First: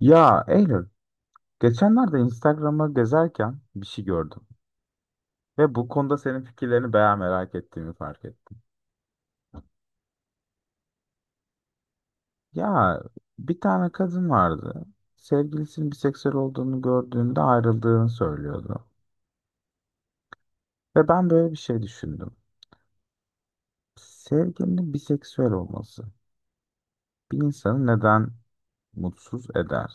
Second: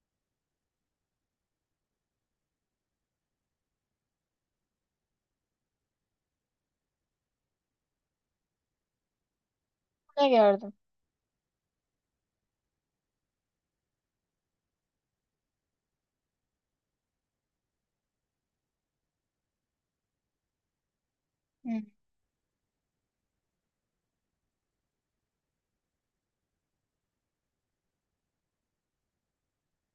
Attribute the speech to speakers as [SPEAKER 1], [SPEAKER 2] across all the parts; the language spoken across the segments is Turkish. [SPEAKER 1] Ya Eylül, geçenlerde Instagram'ı gezerken bir şey gördüm ve bu konuda senin fikirlerini bayağı merak ettiğimi fark ettim.
[SPEAKER 2] Ne gördüm?
[SPEAKER 1] Ya bir tane kadın vardı. Sevgilisinin biseksüel olduğunu gördüğünde ayrıldığını söylüyordu. Ve ben böyle bir şey
[SPEAKER 2] Hı.
[SPEAKER 1] düşündüm. Sevgilinin biseksüel olması bir insanı neden mutsuz eder?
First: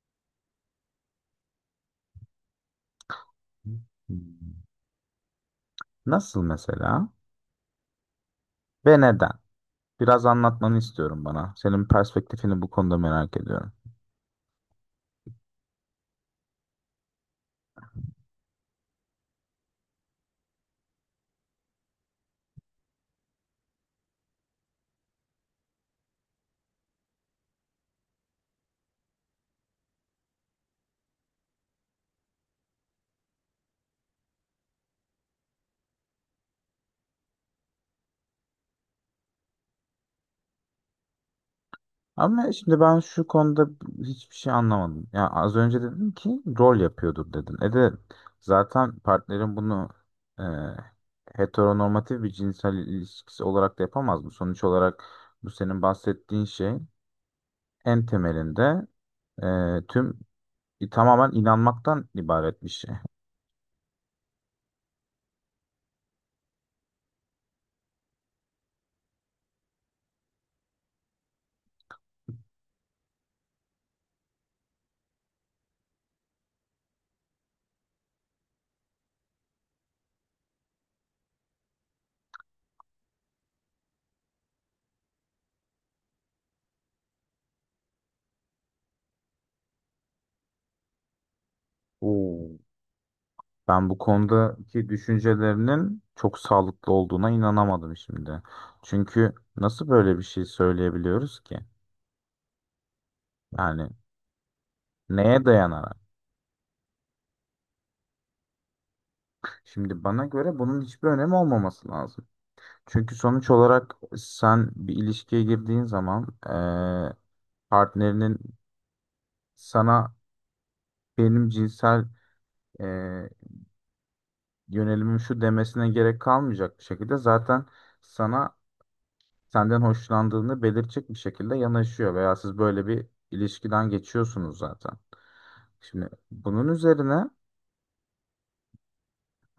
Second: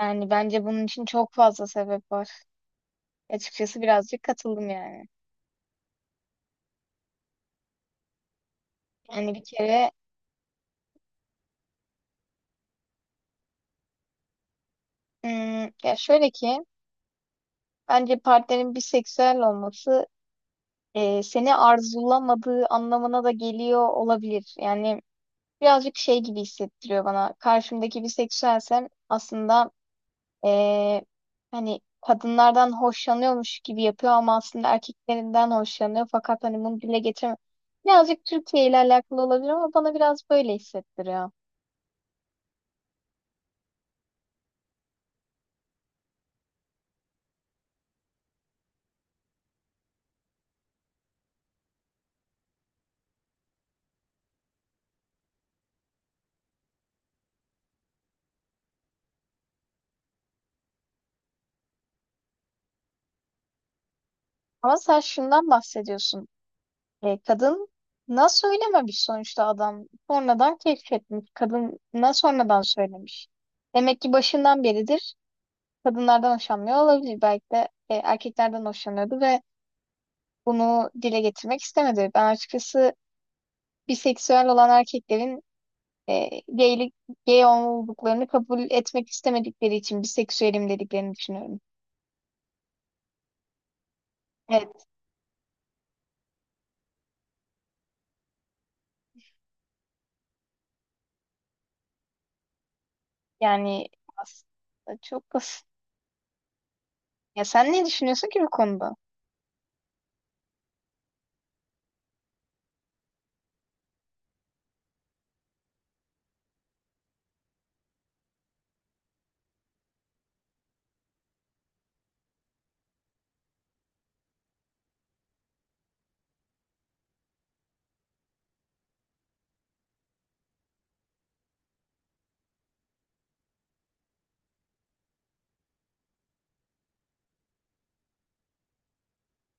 [SPEAKER 2] Yani bence bunun için çok fazla sebep var.
[SPEAKER 1] Hmm.
[SPEAKER 2] Açıkçası birazcık katıldım yani.
[SPEAKER 1] Nasıl mesela ve neden?
[SPEAKER 2] Yani bir kere
[SPEAKER 1] Biraz anlatmanı istiyorum bana. Senin perspektifini bu konuda merak ediyorum.
[SPEAKER 2] ya şöyle ki bence partnerin biseksüel olması seni arzulamadığı anlamına da geliyor olabilir. Yani birazcık şey gibi hissettiriyor bana. Karşımdaki biseksüelsem aslında e, hani kadınlardan hoşlanıyormuş gibi yapıyor ama aslında erkeklerinden hoşlanıyor fakat hani bunu dile getirmiyor. Birazcık Türkiye ile alakalı olabilir ama bana biraz böyle hissettiriyor.
[SPEAKER 1] Ama şimdi ben şu konuda hiçbir şey anlamadım. Ya az önce dedin ki rol yapıyordur dedin. E de zaten partnerin bunu e, heteronormatif bir cinsel ilişkisi olarak da yapamaz mı? Sonuç olarak bu senin bahsettiğin şey en temelinde e, tüm tamamen inanmaktan ibaret bir şey.
[SPEAKER 2] Ama sen şundan bahsediyorsun. Kadın nasıl söylememiş sonuçta adam sonradan keşfetmiş. Kadına sonradan söylemiş. Demek ki başından beridir kadınlardan hoşlanmıyor olabilir. Belki de erkeklerden hoşlanıyordu ve bunu dile getirmek istemedi. Ben açıkçası biseksüel olan erkeklerin e, gaylik, gay olduklarını kabul etmek istemedikleri için biseksüelim dediklerini düşünüyorum.
[SPEAKER 1] Oo. Ben bu
[SPEAKER 2] Evet,
[SPEAKER 1] konudaki düşüncelerinin çok sağlıklı olduğuna inanamadım şimdi. Çünkü nasıl böyle bir şey söyleyebiliyoruz ki?
[SPEAKER 2] yani
[SPEAKER 1] Yani
[SPEAKER 2] aslında çok
[SPEAKER 1] neye
[SPEAKER 2] basit.
[SPEAKER 1] dayanarak?
[SPEAKER 2] Ya sen ne düşünüyorsun ki bu konuda?
[SPEAKER 1] Şimdi bana göre bunun hiçbir önemi olmaması lazım. Çünkü sonuç olarak sen bir ilişkiye girdiğin zaman partnerinin sana benim cinsel eee, yönelimim şu demesine gerek kalmayacak bir şekilde zaten sana senden hoşlandığını belirtecek bir şekilde yanaşıyor veya siz böyle bir ilişkiden geçiyorsunuz zaten. Şimdi bunun üzerine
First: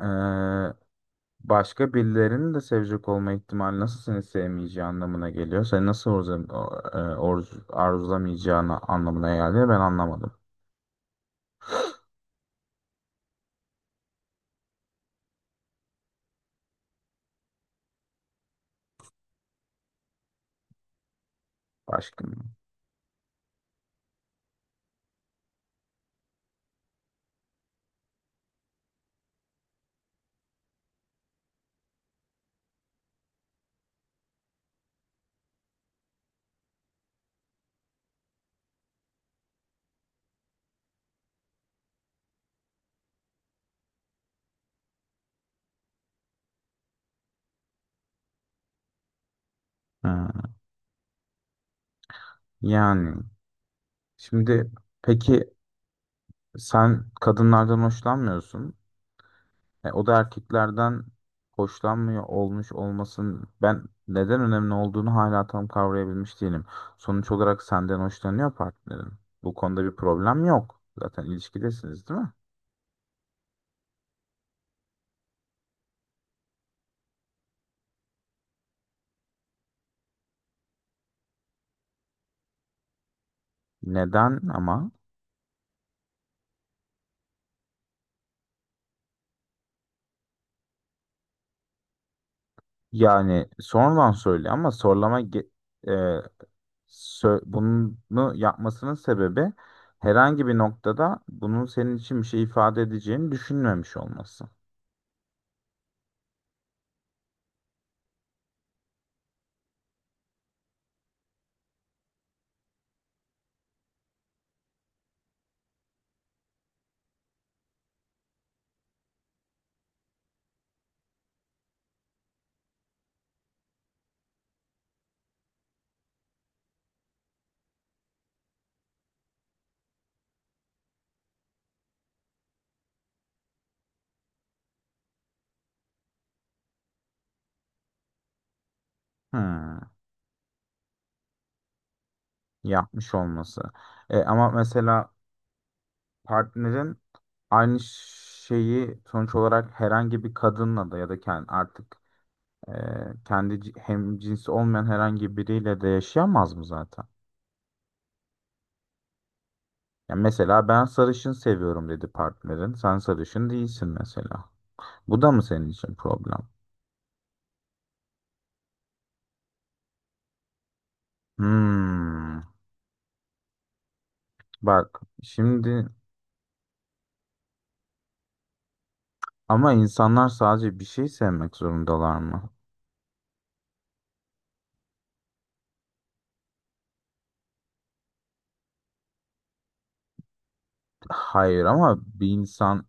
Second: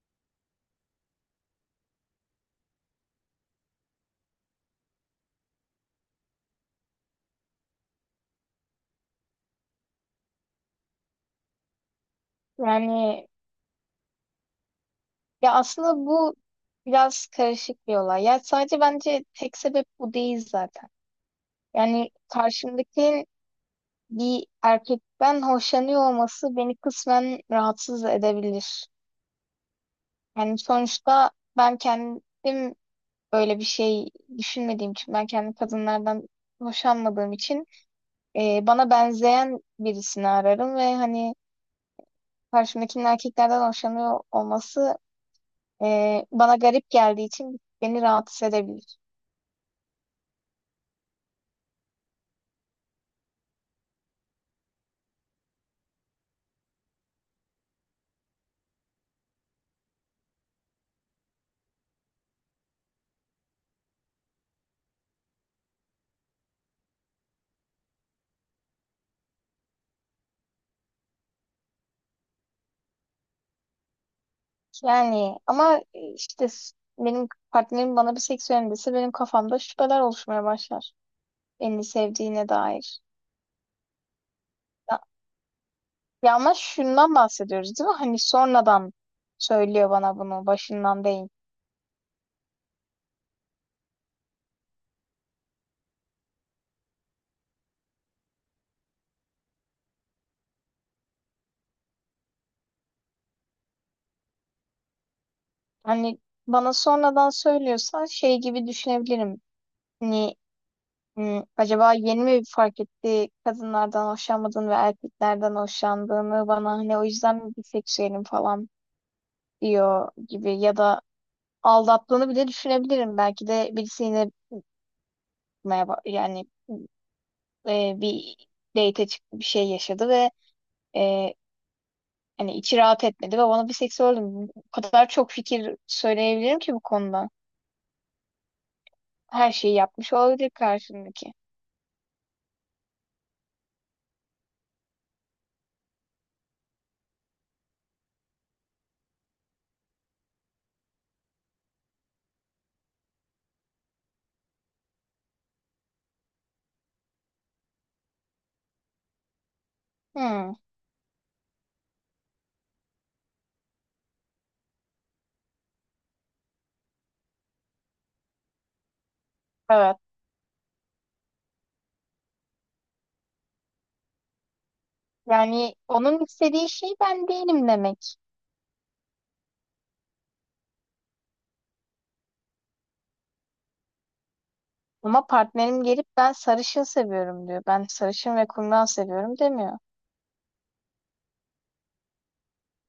[SPEAKER 1] eee, başka birilerinin de sevecek olma ihtimali nasıl seni sevmeyeceği anlamına geliyor. Seni nasıl arzulamayacağını anlamına geldi. Ben anlamadım.
[SPEAKER 2] Yani ya aslında bu biraz karışık bir olay. Ya sadece bence tek sebep bu değil zaten. Yani
[SPEAKER 1] Başka mı?
[SPEAKER 2] karşımdakinin bir erkekten hoşlanıyor olması beni kısmen rahatsız edebilir. Yani sonuçta ben kendim böyle bir şey düşünmediğim için ben kendi kadınlardan hoşlanmadığım için bana benzeyen birisini ararım ve hani karşımdakinin erkeklerden hoşlanıyor olması bana garip geldiği için beni rahatsız edebilir.
[SPEAKER 1] Ha, yani şimdi peki sen kadınlardan hoşlanmıyorsun. E, o da erkeklerden hoşlanmıyor olmuş olmasın ben neden önemli olduğunu hala tam kavrayabilmiş değilim. Sonuç olarak senden hoşlanıyor partnerin. Bu konuda bir problem yok. Zaten ilişkidesiniz değil mi?
[SPEAKER 2] Yani ama işte benim partnerim bana bir seksüelim dese benim kafamda şüpheler oluşmaya başlar. Beni sevdiğine dair.
[SPEAKER 1] Neden ama?
[SPEAKER 2] Ya, ya, ama şundan bahsediyoruz değil mi? Hani sonradan söylüyor bana bunu başından değil.
[SPEAKER 1] Yani sonradan söyle ama sorlama ge- e, sö- bunu yapmasının sebebi herhangi bir noktada bunun senin için bir şey ifade edeceğini düşünmemiş olması.
[SPEAKER 2] Hani bana sonradan söylüyorsa şey gibi düşünebilirim. Hani acaba yeni mi fark etti kadınlardan hoşlanmadığını ve erkeklerden hoşlandığını bana hani o yüzden mi biseksüelim falan diyor gibi ya da aldattığını bile düşünebilirim. Belki de birisi yine merhaba, yani bir date çıktı bir şey yaşadı ve e, hani içi rahat etmedi ve bana biseksüelim. O kadar çok fikir söyleyebilirim ki bu konuda. Her şeyi
[SPEAKER 1] Hmm,
[SPEAKER 2] yapmış olabilir karşımdaki.
[SPEAKER 1] yapmış olması. E, ama mesela partnerin aynı şeyi sonuç olarak herhangi bir kadınla da ya da kendi artık e, kendi hem cinsi olmayan herhangi biriyle de yaşayamaz mı zaten? Ya
[SPEAKER 2] Hmm.
[SPEAKER 1] mesela ben sarışın seviyorum dedi partnerin. Sen sarışın değilsin mesela. Bu da mı senin için problem?
[SPEAKER 2] Evet.
[SPEAKER 1] Hmm, bak
[SPEAKER 2] Yani
[SPEAKER 1] şimdi,
[SPEAKER 2] onun istediği şey ben değilim demek.
[SPEAKER 1] ama insanlar sadece bir şey sevmek zorundalar mı?
[SPEAKER 2] Ama partnerim gelip ben sarışın seviyorum diyor. Ben sarışın ve kumral seviyorum demiyor.
[SPEAKER 1] Hayır ama bir insan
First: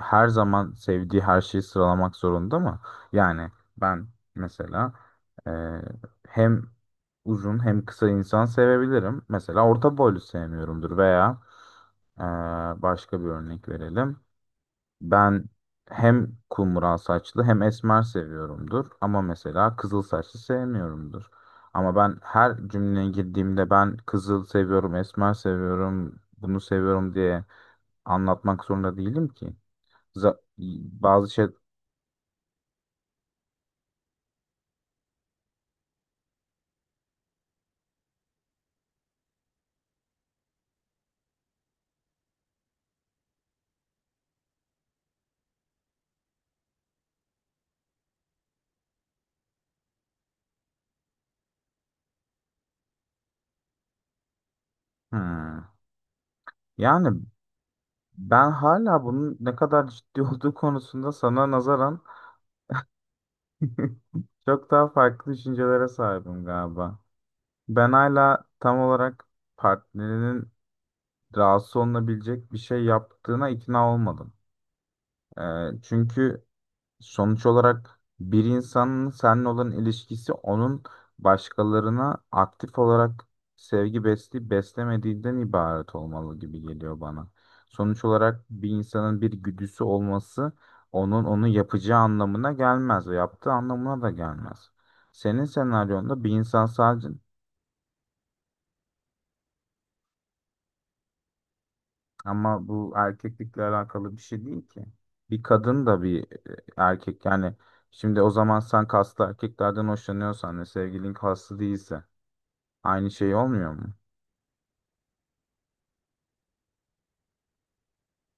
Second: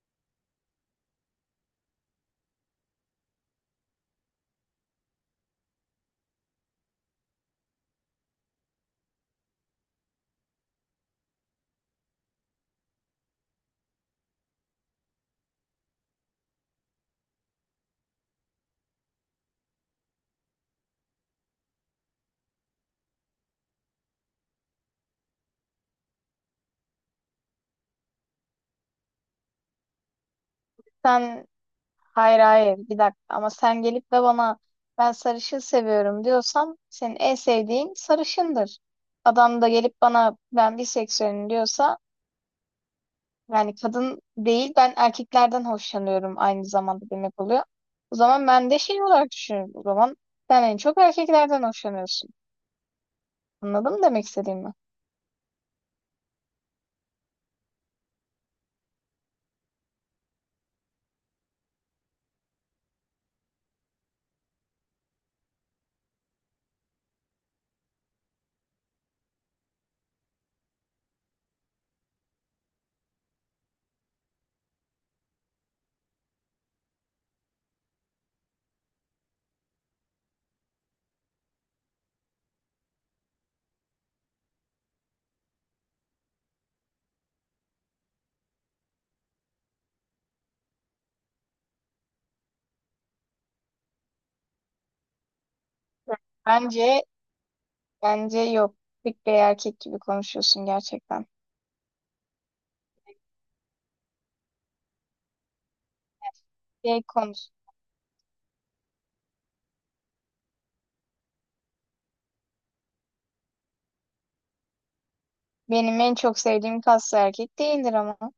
[SPEAKER 1] her zaman sevdiği her şeyi sıralamak zorunda mı? Yani ben mesela e, hem uzun hem kısa insan sevebilirim. Mesela orta boylu sevmiyorumdur veya e, başka bir örnek verelim. Ben hem kumral saçlı hem esmer seviyorumdur ama mesela kızıl saçlı sevmiyorumdur. Ama ben her cümleye girdiğimde ben kızıl seviyorum, esmer seviyorum, bunu seviyorum diye anlatmak zorunda değilim ki. Za- Bazı şey...
[SPEAKER 2] Sen hayır hayır, bir dakika, ama sen gelip de bana ben sarışın seviyorum diyorsam senin en sevdiğin sarışındır. Adam da gelip bana ben biseksüelim diyorsa yani kadın değil ben erkeklerden hoşlanıyorum aynı zamanda demek oluyor. O zaman ben de şey olarak düşünüyorum. O zaman sen en çok erkeklerden hoşlanıyorsun. Anladın mı demek istediğimi?
[SPEAKER 1] Hmm. Yani ben hala bunun ne kadar ciddi olduğu konusunda sana nazaran çok daha farklı düşüncelere sahibim galiba. Ben hala tam olarak partnerinin rahatsız olunabilecek bir şey yaptığına ikna olmadım. Ee, Çünkü sonuç olarak bir insanın seninle olan ilişkisi onun başkalarına aktif olarak sevgi besleyip beslemediğinden ibaret olmalı gibi geliyor bana. Sonuç olarak bir insanın bir güdüsü olması onun onu yapacağı anlamına gelmez ve yaptığı anlamına da gelmez. Senin senaryonda bir insan
[SPEAKER 2] Bence
[SPEAKER 1] sadece
[SPEAKER 2] bence yok. Tık bir erkek gibi konuşuyorsun gerçekten.
[SPEAKER 1] ama bu erkeklikle alakalı bir şey değil ki. Bir kadın da bir
[SPEAKER 2] Şey
[SPEAKER 1] erkek,
[SPEAKER 2] konuş.
[SPEAKER 1] yani şimdi o zaman sen kaslı erkeklerden hoşlanıyorsan ve sevgilin kaslı değilse aynı şey olmuyor mu?
[SPEAKER 2] Benim en çok sevdiğim kaslı erkek değildir ama o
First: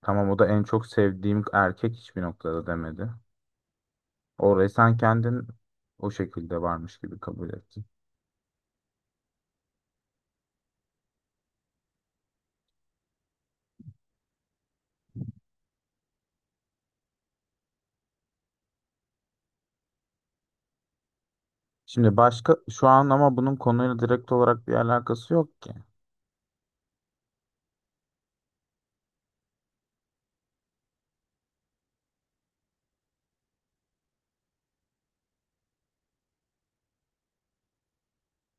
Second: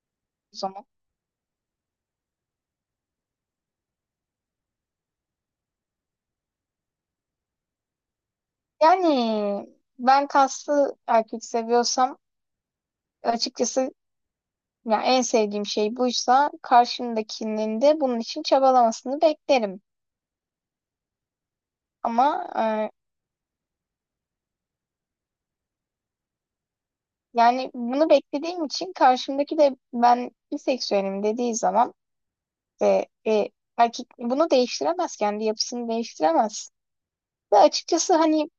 [SPEAKER 1] Tamam, o da en
[SPEAKER 2] zaman.
[SPEAKER 1] çok sevdiğim erkek hiçbir noktada demedi. Orayı sen kendin o şekilde varmış gibi kabul ettin.
[SPEAKER 2] Yani ben kaslı erkek seviyorsam açıkçası ya en sevdiğim şey buysa karşımdakinin de bunun için çabalamasını beklerim.
[SPEAKER 1] Şimdi
[SPEAKER 2] Ama
[SPEAKER 1] başka şu
[SPEAKER 2] e,
[SPEAKER 1] an, ama bunun konuyla direkt olarak bir alakası yok ki.
[SPEAKER 2] yani bunu beklediğim için karşımdaki de ben biseksüelim dediği zaman e, e, erkek bunu değiştiremez kendi yapısını değiştiremez. Ve açıkçası hani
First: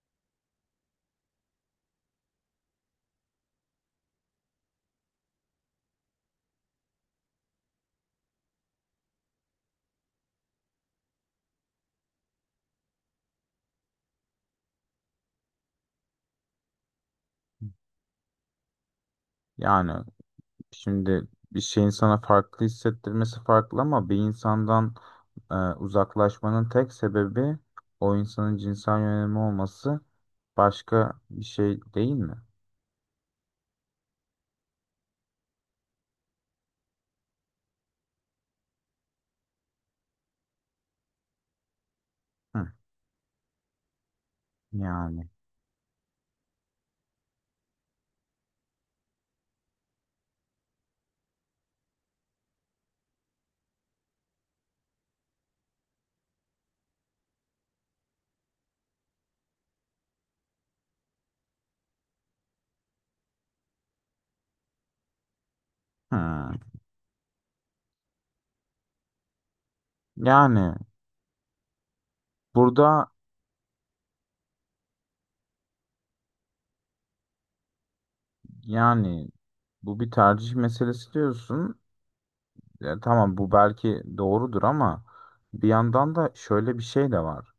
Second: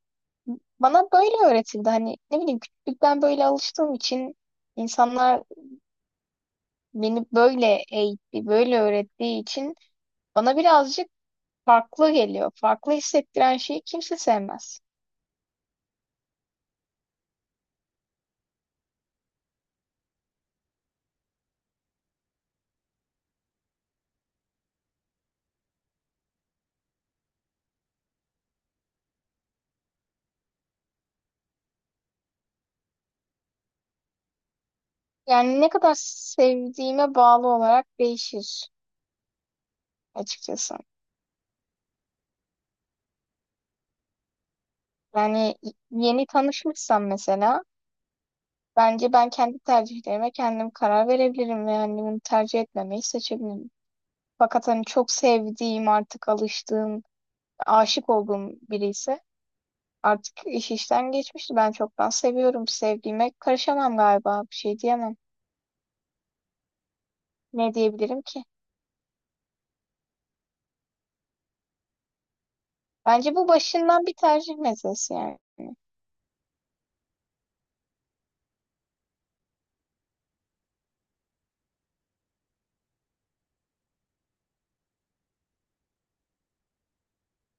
[SPEAKER 2] bana böyle öğretildi. Hani ne bileyim küçüklükten böyle alıştığım için insanlar beni böyle eğitti, böyle öğrettiği için bana birazcık farklı geliyor. Farklı hissettiren şeyi kimse sevmez.
[SPEAKER 1] Yani şimdi bir şeyin sana farklı hissettirmesi farklı ama bir insandan uzaklaşmanın tek sebebi o insanın cinsel yönelimi olması başka bir şey değil mi?
[SPEAKER 2] Yani ne kadar sevdiğime bağlı olarak değişir açıkçası.
[SPEAKER 1] Hı, yani.
[SPEAKER 2] Yani yeni tanışmışsam mesela bence ben kendi tercihlerime kendim karar verebilirim ve yani bunu tercih etmemeyi seçebilirim. Fakat hani çok sevdiğim, artık alıştığım, aşık olduğum biri ise artık iş işten geçmişti. Ben çoktan seviyorum. Sevdiğime karışamam galiba. Bir şey diyemem.
[SPEAKER 1] Hı.
[SPEAKER 2] Ne diyebilirim ki?
[SPEAKER 1] Yani burada,
[SPEAKER 2] Bence bu başından bir tercih meselesi yani.
[SPEAKER 1] yani bu bir tercih meselesi diyorsun. Ya, tamam bu belki doğrudur ama bir yandan da şöyle bir şey de var.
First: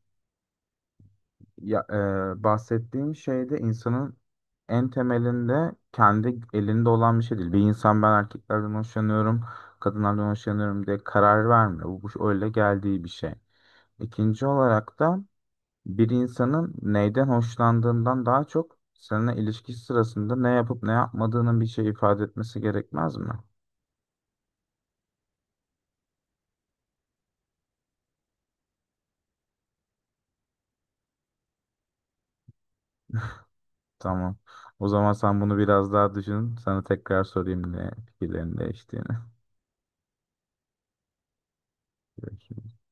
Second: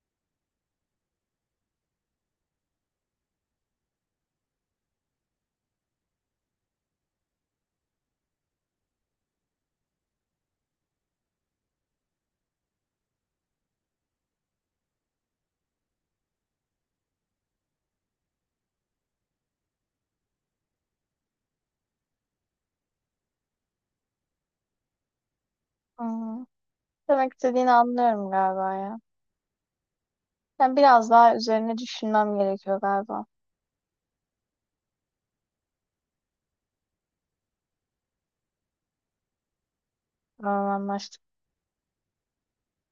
[SPEAKER 1] Ya, Bahsettiğin şeyde insanın en temelinde kendi elinde olan bir şey değil. Bir insan ben erkeklerden hoşlanıyorum, kadınlardan hoşlanıyorum diye karar vermiyor. Bu öyle geldiği bir şey. İkinci olarak da bir insanın neyden hoşlandığından daha çok seninle ilişki sırasında ne yapıp ne yapmadığının bir şey ifade etmesi gerekmez mi?
[SPEAKER 2] Hmm. Demek istediğini anlıyorum galiba ya. Ben biraz daha üzerine düşünmem gerekiyor galiba.
[SPEAKER 1] Tamam. O zaman sen bunu biraz daha düşün. Sana tekrar sorayım ne fikirlerin değiştiğini.
[SPEAKER 2] Anlaştık.